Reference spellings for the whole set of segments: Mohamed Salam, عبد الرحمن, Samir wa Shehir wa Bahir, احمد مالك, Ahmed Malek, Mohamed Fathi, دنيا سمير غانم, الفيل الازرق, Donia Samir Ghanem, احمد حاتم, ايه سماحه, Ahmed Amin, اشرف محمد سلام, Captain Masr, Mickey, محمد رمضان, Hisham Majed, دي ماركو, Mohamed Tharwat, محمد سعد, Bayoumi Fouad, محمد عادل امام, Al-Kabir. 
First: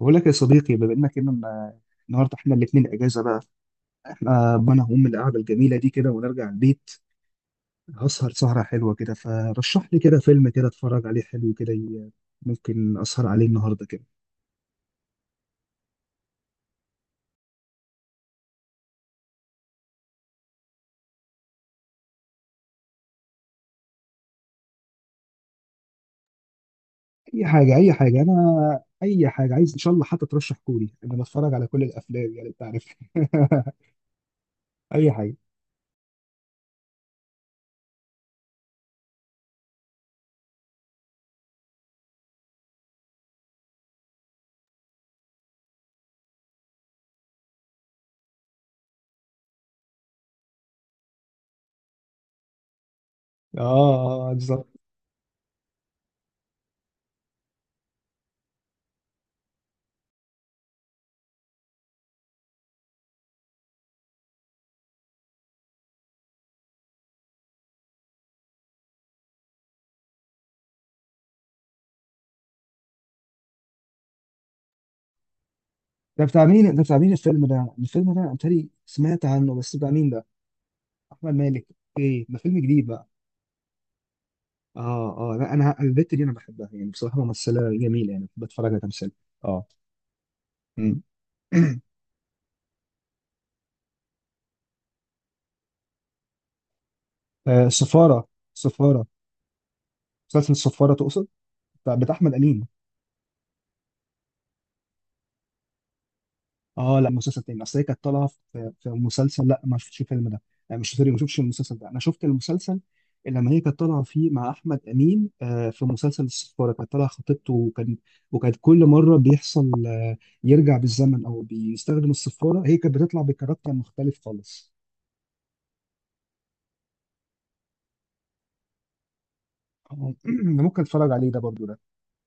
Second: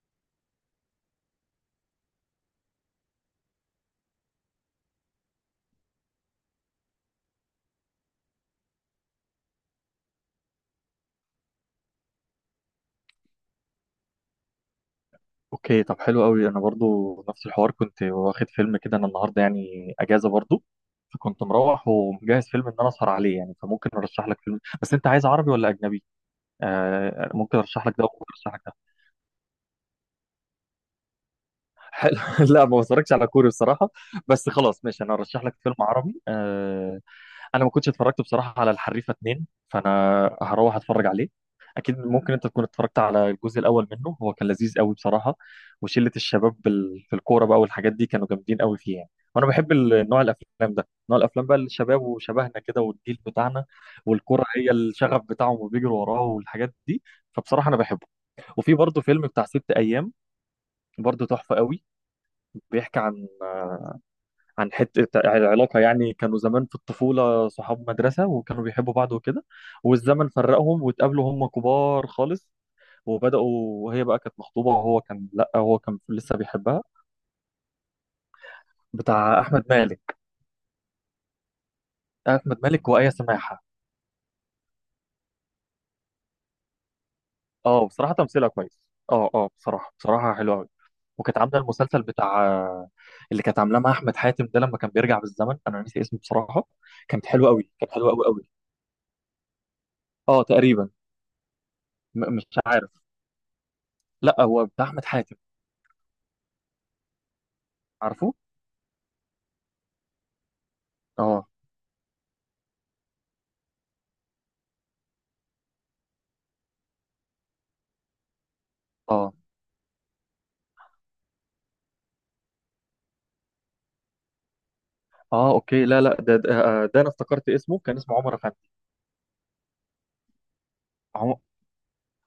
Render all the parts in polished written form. بقول لك يا صديقي، بما انك النهارده احنا الاثنين اجازه بقى. احنا ما انا هقوم من القعده الجميله دي كده ونرجع البيت. هسهر سهره حلوه كده. فرشح لي كده فيلم كده اتفرج عليه حلو كده. ممكن اسهر عليه النهارده كده. اوكي. طب، حلو قوي. انا برضو نفس الحوار، كنت واخد فيلم كده. انا النهارده يعني اجازه برضو. فكنت مروح ومجهز فيلم ان انا اسهر عليه يعني. فممكن ارشح لك فيلم. بس انت عايز عربي ولا اجنبي؟ آه، اي ممكن حاجه، ارشح اي لك ده حاجه وممكن ارشح لك ده. انا، اي حاجه عايز ان شاء الله. حتى ترشح كوري، انا بتفرج على كل حلو. الافلام يعني، انت لا، ما عارف. بتفرجش على كوري بصراحه. بس خلاص ماشي، اي انا حاجه. ارشح لك فيلم عربي آه. انا ما كنتش اتفرجت بصراحه على الحريفه اتنين، فانا هروح اتفرج عليه. اكيد ممكن انت تكون اتفرجت على الجزء الاول منه. هو كان لذيذ قوي بصراحه. وشله الشباب في الكوره بقى والحاجات دي، كانوا جامدين قوي فيه يعني. وانا بحب نوع الافلام ده، نوع الافلام بقى الشباب وشبهنا كده والجيل اه، بتاعنا. آه، والكوره بالظبط. هي الشغف بتاعهم وبيجروا وراه والحاجات دي. فبصراحه انا بحبه. وفي برضه فيلم بتاع ست ايام، برضه تحفه قوي. بيحكي عن حته العلاقه يعني. كانوا زمان في الطفوله صحاب مدرسه وكانوا بيحبوا بعض وكده. والزمن فرقهم واتقابلوا هم كبار خالص. وبداوا. وهي بقى كانت مخطوبه وهو كان، لا، هو كان ده لسه بتاع مين؟ ده بيحبها. بتاع مين الفيلم ده؟ الفيلم ده انا بتهيألي سمعت بتاع عنه، احمد بس بتاع مين مالك. ده؟ احمد مالك. ايه ده، احمد فيلم جديد مالك بقى؟ وايه سماحه. اه اه، لا، انا البت دي انا بحبها يعني، بصراحه ممثله اه، جميله، بصراحه يعني بحب تمثيلها اتفرج كويس. على تمثيلها. اه، اه، اه. بصراحه بصراحه حلوه قوي. مم. وكانت عامله المسلسل بتاع، اللي كانت عاملاه مع احمد حاتم ده، لما كان بيرجع بالزمن. انا نسي اسمه بصراحه. كانت حلوه آه، قوي، كانت حلوه سفاره. قوي قوي. سفاره. اه، مسلسل تقريبا. السفاره تقصد؟ بتاع احمد مش امين. عارف. لا، هو بتاع احمد حاتم. اه لا، مسلسل تاني، اصل هي كانت طالعه عارفه. في مسلسل. لا ما شفتش الفيلم ده. انا مش سوري، ما شفتش اه، المسلسل ده. انا شفت المسلسل اللي لما هي كانت طالعه فيه مع احمد امين. آه، في مسلسل السفاره كانت طالعه خطيبته وكان، وكانت كل مره اه، بيحصل يرجع بالزمن او بيستخدم السفاره، هي كانت بتطلع بكاركتر مختلف خالص. اه، اوكي. لا، لا، ده انا افتكرت اسمه، كان اسمه عمر افندي. آه، ممكن اتفرج عليه عمر. ده برضو ده.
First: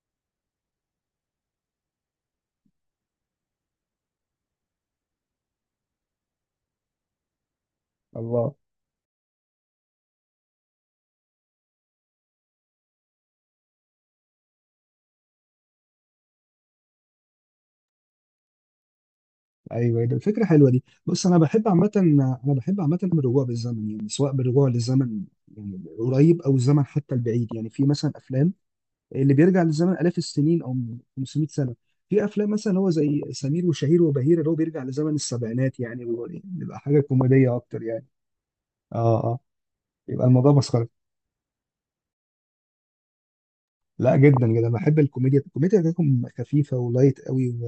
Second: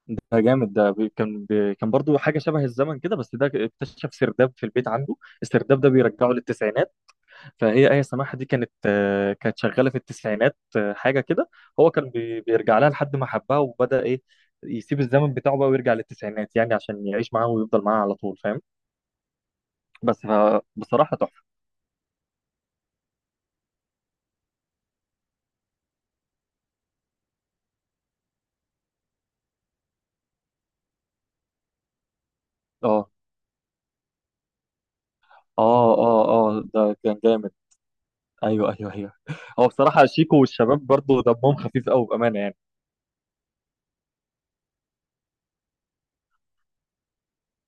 ده جامد. ده كان برضو حاجه شبه الزمن كده. بس ده اكتشف سرداب في البيت عنده. السرداب ده بيرجعه للتسعينات. فهي ايه سماحه دي الله. كانت شغاله في التسعينات، حاجه كده. هو كان بيرجع لها لحد ما حبها، وبدا ايه، يسيب الزمن بتاعه بقى ويرجع للتسعينات يعني، عشان يعيش معاها ويفضل معاها على طول، فاهم؟ ايوه، ده بس الفكره حلوه دي. بصراحه بص انا تحفه. بحب عامه، انا بحب عامه الرجوع بالزمن، يعني سواء بالرجوع للزمن يعني قريب او الزمن حتى البعيد. يعني في مثلا افلام اللي بيرجع للزمن الاف السنين او 500 سنه. في افلام مثلا هو اه، زي سمير وشهير وبهير اللي هو بيرجع لزمن السبعينات اه، يعني، اه، اه. بيبقى ده حاجه كان جامد. كوميديه اكتر يعني. ايوه، ايوه، ايوه. اه اه، هو بصراحه يبقى شيكو الموضوع والشباب مسخره. برضه دمهم خفيف قوي بامانه يعني. لا، جدا جدا بحب الكوميديا. الكوميديا بتاعتهم خفيفه ولايت قوي،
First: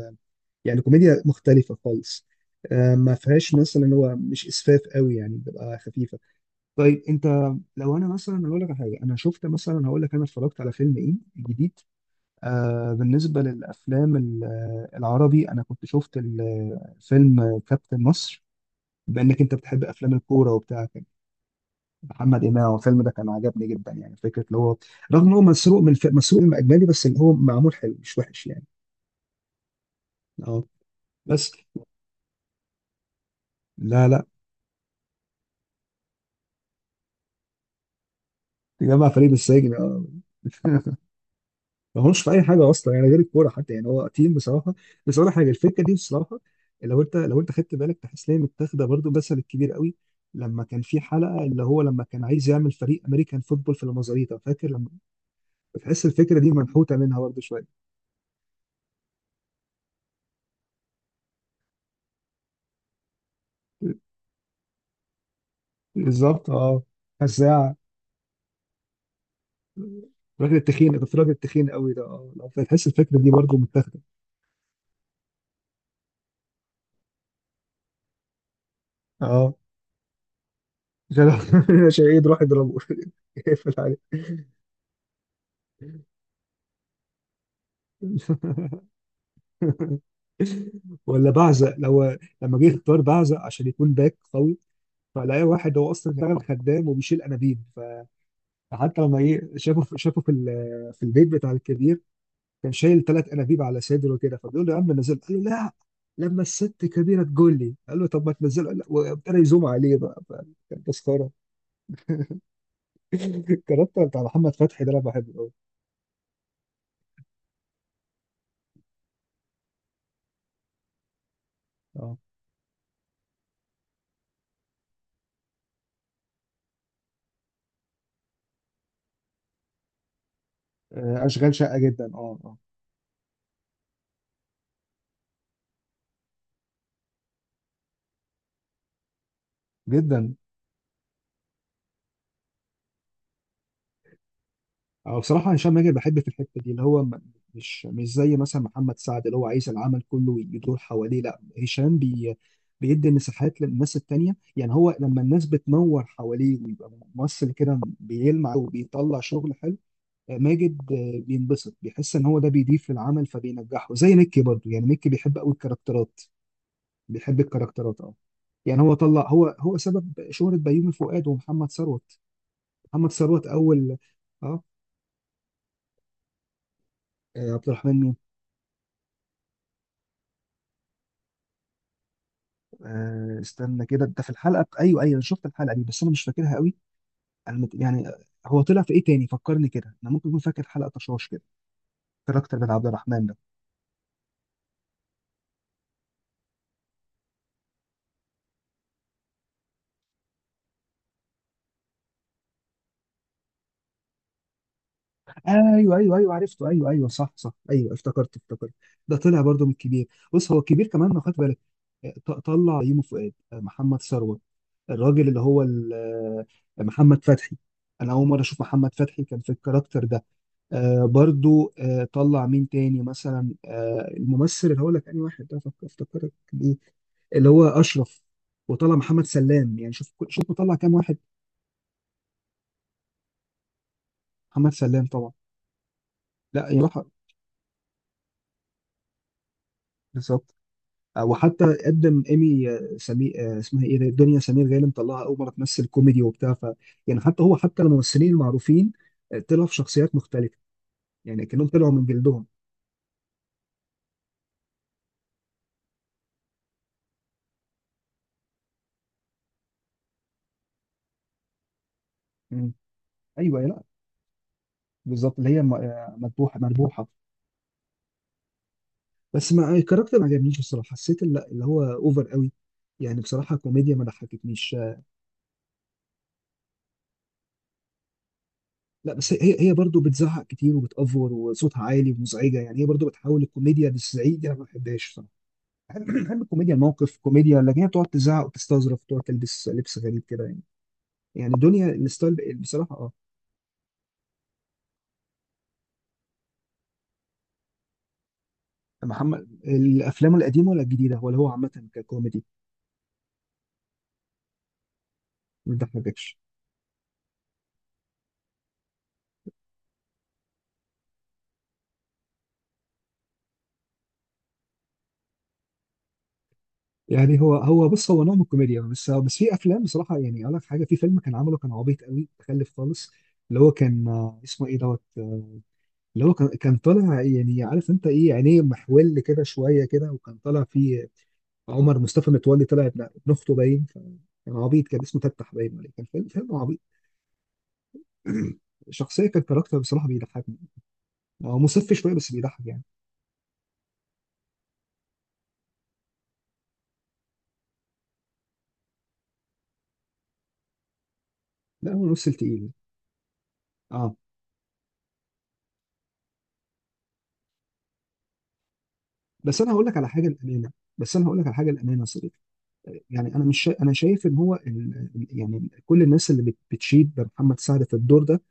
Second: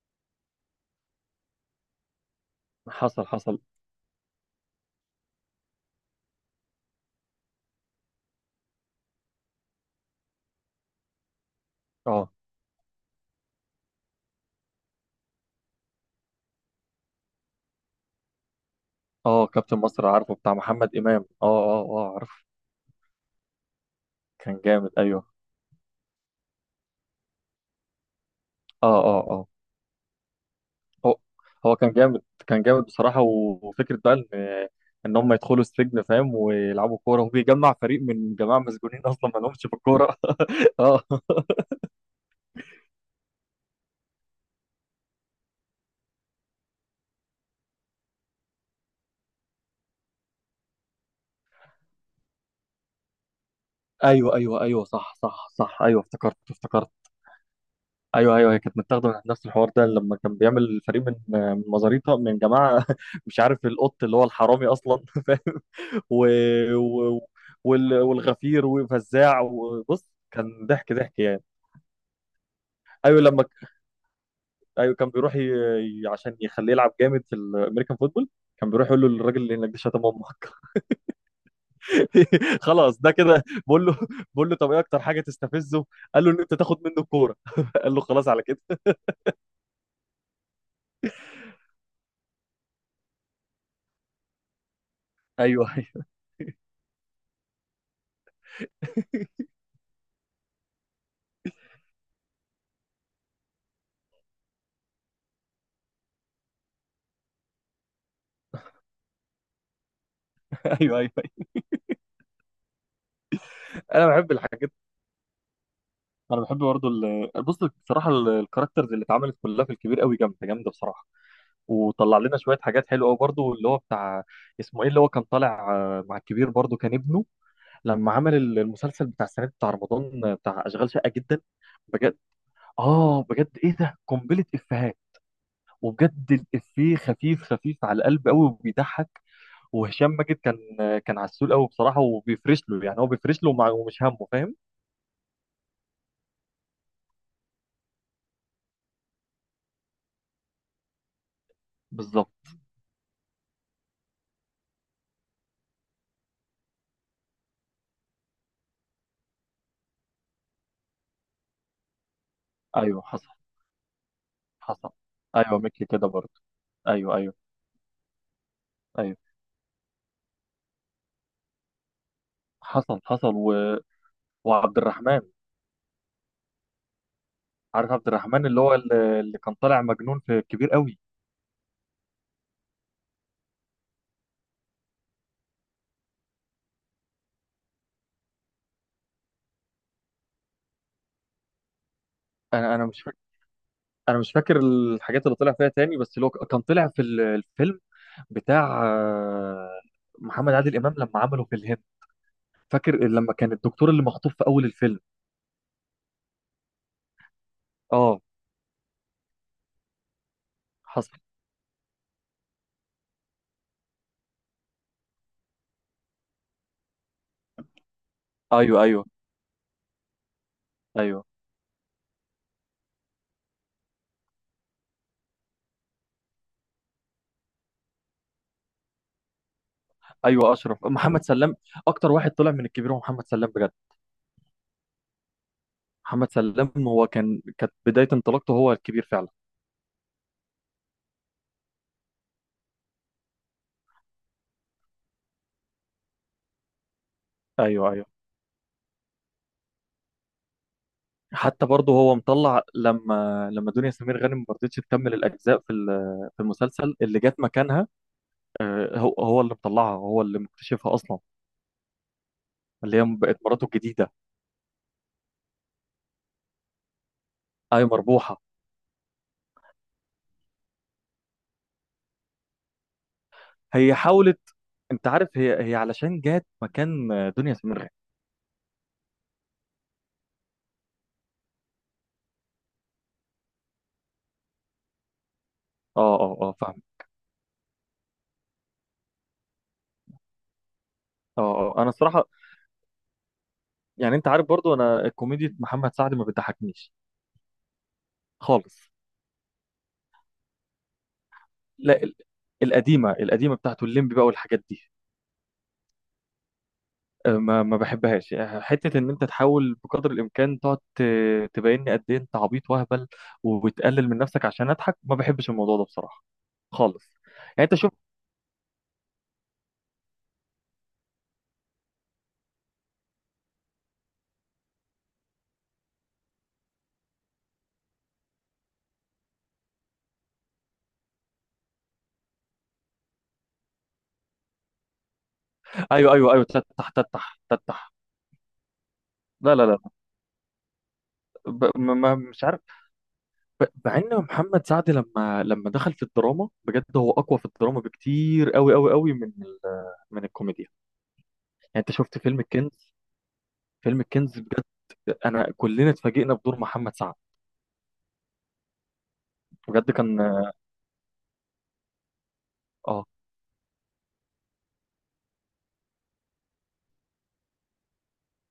يعني كوميديا مختلفة خالص. آه، ما حصل، فيهاش حصل. مثلا اللي هو مش اسفاف قوي يعني، بتبقى خفيفة. طيب انت، لو انا مثلا هقول لك على حاجة، انا شفت مثلا، هقول لك انا اتفرجت على فيلم ايه جديد. اه، آه، بالنسبة للافلام ال- آه، العربي، انا كنت شفت فيلم كابتن مصر، بانك اه. انت كابتن بتحب مصر، افلام عارفه، الكورة بتاع وبتاع محمد كان. امام. اه، اه، اه، عارفه. محمد إمام، الفيلم ده كان عجبني جدا يعني. فكرة اللي كان هو، جامد، ايوه. رغم ان هو مسروق مسروق من اجنبي، بس اللي هو معمول حلو مش وحش يعني. اه، اه، اه. اه. هو بس. هو كان جامد، كان جامد بصراحه. و- وفكره لا بقى ان لا. ان هم يدخلوا السجن، فاهم؟ ويلعبوا كوره، وبيجمع فريق من جماعه مسجونين تجمع فريق اصلا ما بس لهمش هاجم، في اه. الكوره. اه. ما هوش في اي حاجه اصلا يعني غير الكوره حتى، يعني هو تيم بصراحه. بس اقول لك حاجه، الفكره دي بصراحه، لو انت خدت بالك، تحس ان هي متاخده برضه مثل الكبير قوي. لما كان في حلقه اللي هو لما كان عايز يعمل فريق امريكان فوتبول في ايوه، المزاريطه، ايوه، فاكر ايوه، لما، صح، صح، صح، ايوه، بتحس افتكرت، الفكره دي افتكرت. منحوته منها برضه شويه. ايوه، ايوه، هي كانت متاخده من نفس الحوار ده، لما كان بيعمل فريق من مزاريطه، من جماعه مش عارف القط اللي هو الحرامي اصلا. فاهم؟ و... بالظبط اه. و... فزاعه. والغفير وفزاع وبص. كان ضحك ضحك الراجل يعني. التخين قوي ده، اه، لو فتحس الفكره ايوه، دي برضه متاخده. ايوه كان بيروح عشان يخليه يلعب جامد في الامريكان فوتبول. كان بيروح يقول له: الراجل اه. اللي هناك ده شتم امك. عشان، عشان ايه يروح يضربه. خلاص، ده كده. يقفل بقول له عليه. بقول له طب ايه اكتر حاجه تستفزه؟ قال له ان انت تاخد منه الكوره. قال له خلاص على كده. ولا بعزق، لو لما جه اختار بعزق عشان يكون باك قوي، فلاقي ايوه، واحد هو ايوه. اصلا اشتغل خدام وبيشيل انابيب. فحتى لما ايه شافه في البيت بتاع الكبير كان شايل ثلاث انابيب على صدره كده، فبيقول له يا عم نزل. قال له لا، لما الست كبيره تقول لي. قال له طب ما تنزله. قال لا، وابتدى يزوم عليه بقى، فكان ايوه، ايوه. تسخره. الكاركتر انا بتاع بحب محمد الحاجات. فتحي ده انا بحبه قوي. انا بحب برضه بص. بصراحه الكاركترز اللي اتعملت كلها في الكبير قوي، جامده جامده بصراحه. اه. وطلع لنا شويه حاجات حلوه قوي برضه. اللي هو بتاع، اسمه ايه، اللي هو كان طالع مع الكبير برضه، كان ابنه. لما عمل المسلسل بتاع السنه دي، بتاع رمضان، بتاع اشغال شقه آه، جدا. اشغال شقه جدا، بجد. اه اه، اه، بجد، ايه ده، قنبله افيهات. وبجد الافيه خفيف خفيف على القلب قوي وبيضحك. وهشام جدا. ماجد كان عسول قوي بصراحه، وبيفرش له يعني، هو بيفرش له ومش همه، فاهم؟ أو بصراحة هشام ماجد بحب في الحتة دي اللي هو، مش زي مثلا محمد سعد اللي هو عايز العمل كله يدور حواليه. لا هشام بي، بالظبط. بيدي مساحات للناس التانية. يعني هو لما الناس بتنور حواليه ويبقى ممثل كده بيلمع وبيطلع شغل حلو. آه، ماجد آه، بينبسط، بيحس ان هو ده بيضيف ايوه، للعمل حصل، فبينجحه. زي ميكي برضه يعني، حصل. ميكي بيحب قوي ايوه، ميكي كده الكاركترات. برضه. ايوه، ايوه، بيحب الكاركترات اه. يعني هو ايوه. طلع، هو سبب شهرة بيومي فؤاد ومحمد ثروت. حصل، محمد حصل ثروت و... اول. اه. وعبد الرحمن. آه، عبد عارف عبد الرحمن. الرحمن، اللي كان طالع مجنون في كبير قوي. آه، استنى كده، انت في الحلقه ايوه ايوه، انا شفت الحلقه دي، بس انا مش فاكرها قوي. انا يعني، هو طلع في ايه تاني فكرني كده؟ انا ممكن اكون فاكر حلقه طشاش كده الكاركتر بتاع انا عبد انا مش فاكر. الرحمن ده. انا مش فاكر الحاجات اللي طلع فيها تاني، بس اللي هو كان طلع في الفيلم بتاع محمد عادل امام لما عمله في الهند. فاكر لما كان الدكتور اللي مخطوف في اول الفيلم. ايوه ايوه ايوه عرفته، ايوه ايوه، صح صح، ايوه اه، افتكرت افتكرت. ده طلع برضه من الكبير. بص، هو الكبير حصل. كمان لو خدت بالك، آه، طلع يومه فؤاد، آه، محمد ثروت، الراجل اللي هو آه، محمد فتحي. انا اول مره اشوف ايوه، محمد ايوه، فتحي كان في الكاركتر ده. آه ايوه، برضو، آه، طلع مين تاني مثلا؟ آه، الممثل اللي هقول لك انهي واحد ده، افتكرك بيه، اللي هو اشرف. وطلع محمد سلام، يعني شوف شوف ايوه، طلع اشرف كام واحد. محمد سلام اكتر واحد طلع من الكبير هو محمد سلام بجد محمد سلام طبعا. محمد لا سلام يروح. هو كان كانت بداية انطلاقته هو الكبير فعلا بالظبط. آه، وحتى قدم ايمي آه، سمير، آه، اسمها ايه دي؟ دنيا سمير غانم، مطلعها اول مره تمثل كوميدي وبتاع. ف يعني حتى هو، حتى ايوه ايوه الممثلين المعروفين آه، طلعوا في شخصيات مختلفه، يعني حتى كأنهم طلعوا برضه من هو جلدهم. مطلع لما لما دنيا سمير غانم ما رضتش تكمل الاجزاء في ال- في المسلسل اللي جت مكانها آه، هو هو اللي مطلعها هو اللي مكتشفها اصلا مم. اللي هي بقت ايوه. مراته لا، الجديده بالظبط، اللي هي آه، مذبوحه مربوحه. اي مربوحه بس ما الكاركتر ما عجبنيش بصراحه، حسيت لا اللي هو اوفر قوي، يعني بصراحه كوميديا هي ما حاولت ضحكتنيش. انت عارف هي هي علشان جت مكان آه، دنيا سمير غانم لا، بس هي برضه بتزعق كتير وبتأفور وصوتها عالي ومزعجه يعني. هي برضه بتحاول الكوميديا للزعيق دي، انا ما بحبهاش بصراحه. بحب اه اه بحب اه الكوميديا فاهم الموقف كوميديا، لكن هي بتقعد تزعق وتستظرف وتقعد تلبس لبس غريب كده يعني. اه يعني اه دنيا انا الصراحه الستايل بصراحه اه. يعني انت عارف برضه انا كوميديا محمد سعد ما بتضحكنيش خالص محمد الافلام القديمه ولا الجديده ولا هو عامه لا ال- ككوميدي؟ القديمه القديمه بتاعته الليمبي بقى والحاجات دي ما بتضحكش. آه، ما ما بحبهاش آه، حته ان انت تحاول بقدر الامكان تقعد ت- تبين لي قد ايه انت عبيط واهبل وبتقلل من نفسك عشان اضحك ما بحبش الموضوع ده بصراحه خالص يعني هو يعني انت هو شوف بص، هو نوع من الكوميديا، بس بس في افلام بصراحه، يعني اقول لك حاجه، في فيلم كان عمله كان عبيط قوي تخلف خالص. اللي هو كان آه، اسمه ايه دوت آه، اللي هو كان طالع، يعني عارف انت ايه، عينيه محول كده شويه كده، وكان طالع فيه عمر مصطفى متولي، طلع ابن اخته باين كان، عبيط، كان اسمه تفتح باين عليه، كان ايوه فيلم ايوه ايوه فيلم عبيط. تتح تتح تتح شخصيه كان لا لا كاركتر لا بصراحه بيضحكني. هو ب... مصف ما شويه ما- بس مش عارف بيضحك يعني. ب... مع ان محمد سعد لما لما دخل في الدراما بجد هو اقوى في الدراما بكتير قوي قوي قوي من ال... من الكوميديا يعني انت لا هو شفت ممثل فيلم تقيل. الكنز فيلم اه، الكنز بجد انا كلنا اتفاجئنا بدور محمد سعد بس انا هقول بجد لك على كان حاجه الامانه، بس انا هقول لك على حاجه الامانه يا صديقي. اه يعني انا مش شا- انا شايف ان هو يعني كل الناس اللي بتشيد بمحمد سعد في الدور ده،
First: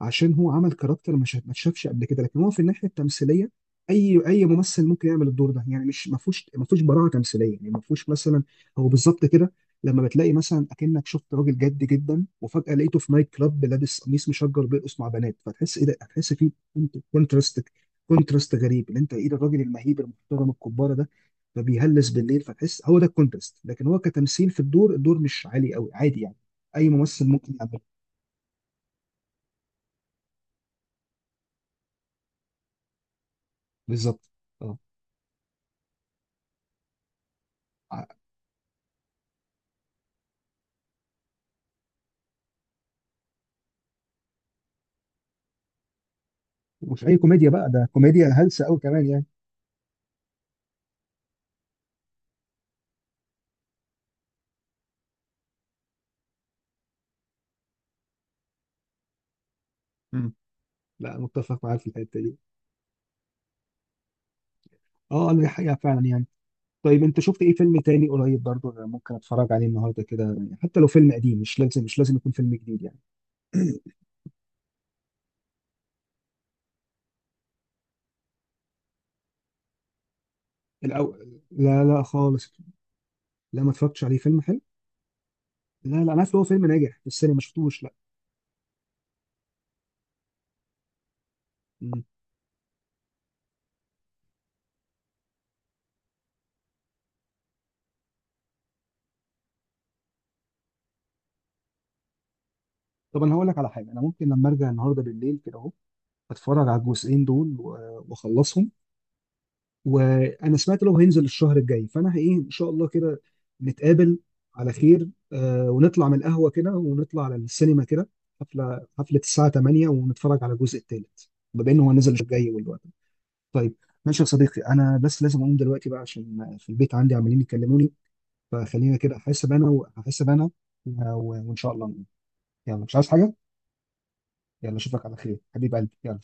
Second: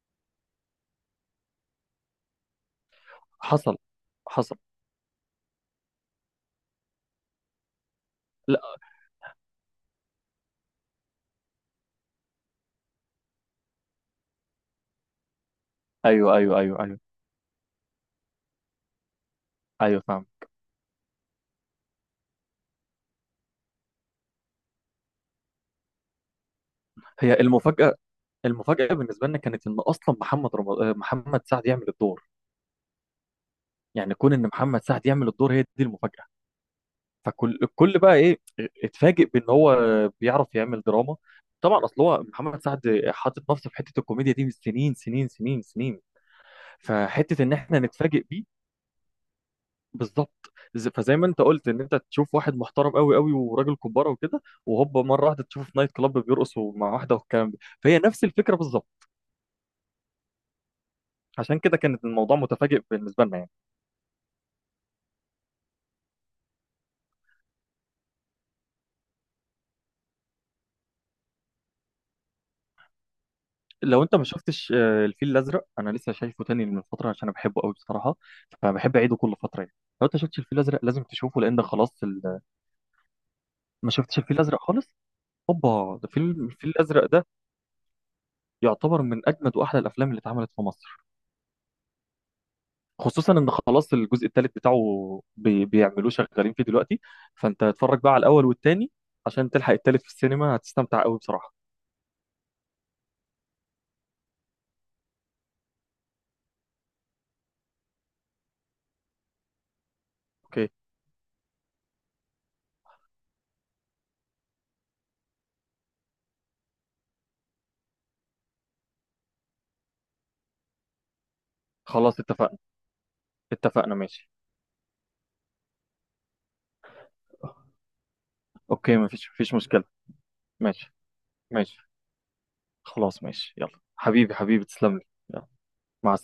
عشان هو عمل كاركتر مش ما اتشافش قبل كده، لكن هو في الناحيه التمثيليه حصل اي اي حصل ممثل ممكن يعمل الدور ده. يعني مش ما فيهوش، ما فيهوش براعه تمثيليه، يعني ما فيهوش مثلا، لا هو بالظبط كده، لما بتلاقي مثلا اكنك شفت راجل جد جدا وفجاه لقيته في نايت كلاب لابس قميص مشجر بيرقص مع بنات، فتحس ايه ده، هتحس ايوه فيه ايوه ايوه ايوه كونتراست، كونتراست غريب، اللي انت ايه ده الراجل المهيب ايوه، فاهم. المحترم الكباره ده فبيهلس بالليل، فتحس هو ده الكونتراست. لكن هو كتمثيل في الدور، الدور مش عالي قوي، عادي يعني، اي ممثل هي ممكن يعمله. المفاجاه. المفاجاه بالنسبه لنا كانت ان اصلا محمد رمضان، محمد سعد، يعمل الدور. يعني بالظبط كون ان اه. محمد سعد يعمل الدور، هي دي المفاجاه. فكل الكل بقى ايه. اتفاجئ بان هو بيعرف يعمل دراما. طبعا، اصل هو محمد سعد حاطط نفسه في حته الكوميديا دي من سنين سنين سنين سنين. ومش اي فحته كوميديا ان بقى، احنا ده نتفاجئ كوميديا بيه. هلسه قوي كمان يعني. بالظبط. فزي ما انت قلت ان انت تشوف واحد محترم قوي قوي، وراجل كبارة وكده، وهوبا مره واحده تشوفه في نايت كلاب بيرقص مع واحده والكلام ده. فهي نفس الفكره بالظبط. مم. لا عشان متفق كده معاك في كانت الحته الموضوع دي. متفاجئ بالنسبه لنا يعني. اه انا دي حقيقه فعلا يعني. طيب انت شفت ايه فيلم تاني قريب برضو أنا ممكن اتفرج عليه النهارده كده؟ يعني حتى لو فيلم قديم، مش لازم، مش لازم يكون فيلم جديد يعني. لو انت ما شفتش الفيل الازرق، انا لسه شايفه تاني من فتره عشان انا بحبه قوي بصراحه. فبحب اعيده كل فتره يعني. لو انت شفتش الفيل الازرق لازم الاول، تشوفه، لان ده لا لا خلاص. خالص، لا ما ما اتفرجتش عليه. شفتش الفيل فيلم الازرق حلو. خالص. لا هوبا، ده لا، انا الفيل عارف إن هو فيلم الفيل ناجح الازرق في ده. السينما، ما شفتوش لا. يعتبر من اجمد واحلى الافلام اللي اتعملت في مصر. مم. خصوصا ان خلاص الجزء الثالث بتاعه بيعملوه، شغالين فيه دلوقتي. فانت اتفرج بقى على الاول والثاني عشان تلحق الثالث في السينما، هتستمتع قوي بصراحة. طب انا هقول لك على حاجه، انا ممكن لما ارجع النهارده بالليل كده اهو اتفرج على الجزئين دول واخلصهم، وانا اوكي سمعت لو هينزل الشهر الجاي، فانا ايه ان شاء الله كده نتقابل على خير آه، ونطلع من القهوه كده ونطلع على السينما كده، حفله حفله الساعه 8 ونتفرج على الجزء الثالث، بما انه هو نزل خلاص، الجاي اتفقنا، والوقت. طيب، اتفقنا، ماشي يا ماشي. صديقي، انا بس لازم اقوم دلوقتي بقى، عشان في البيت عندي عمالين يكلموني. فخلينا اوكي، كده مفيش احاسب مفيش انا، مشكلة، واحاسب انا، ماشي. وان شاء الله ماشي. نقوم. يلا مش عايز خلاص حاجه. ماشي، يلا حبيبي حبيبي، يلا تسلم اشوفك لي. على خير يلا. حبيب قلبي، مع السلامة. يلا.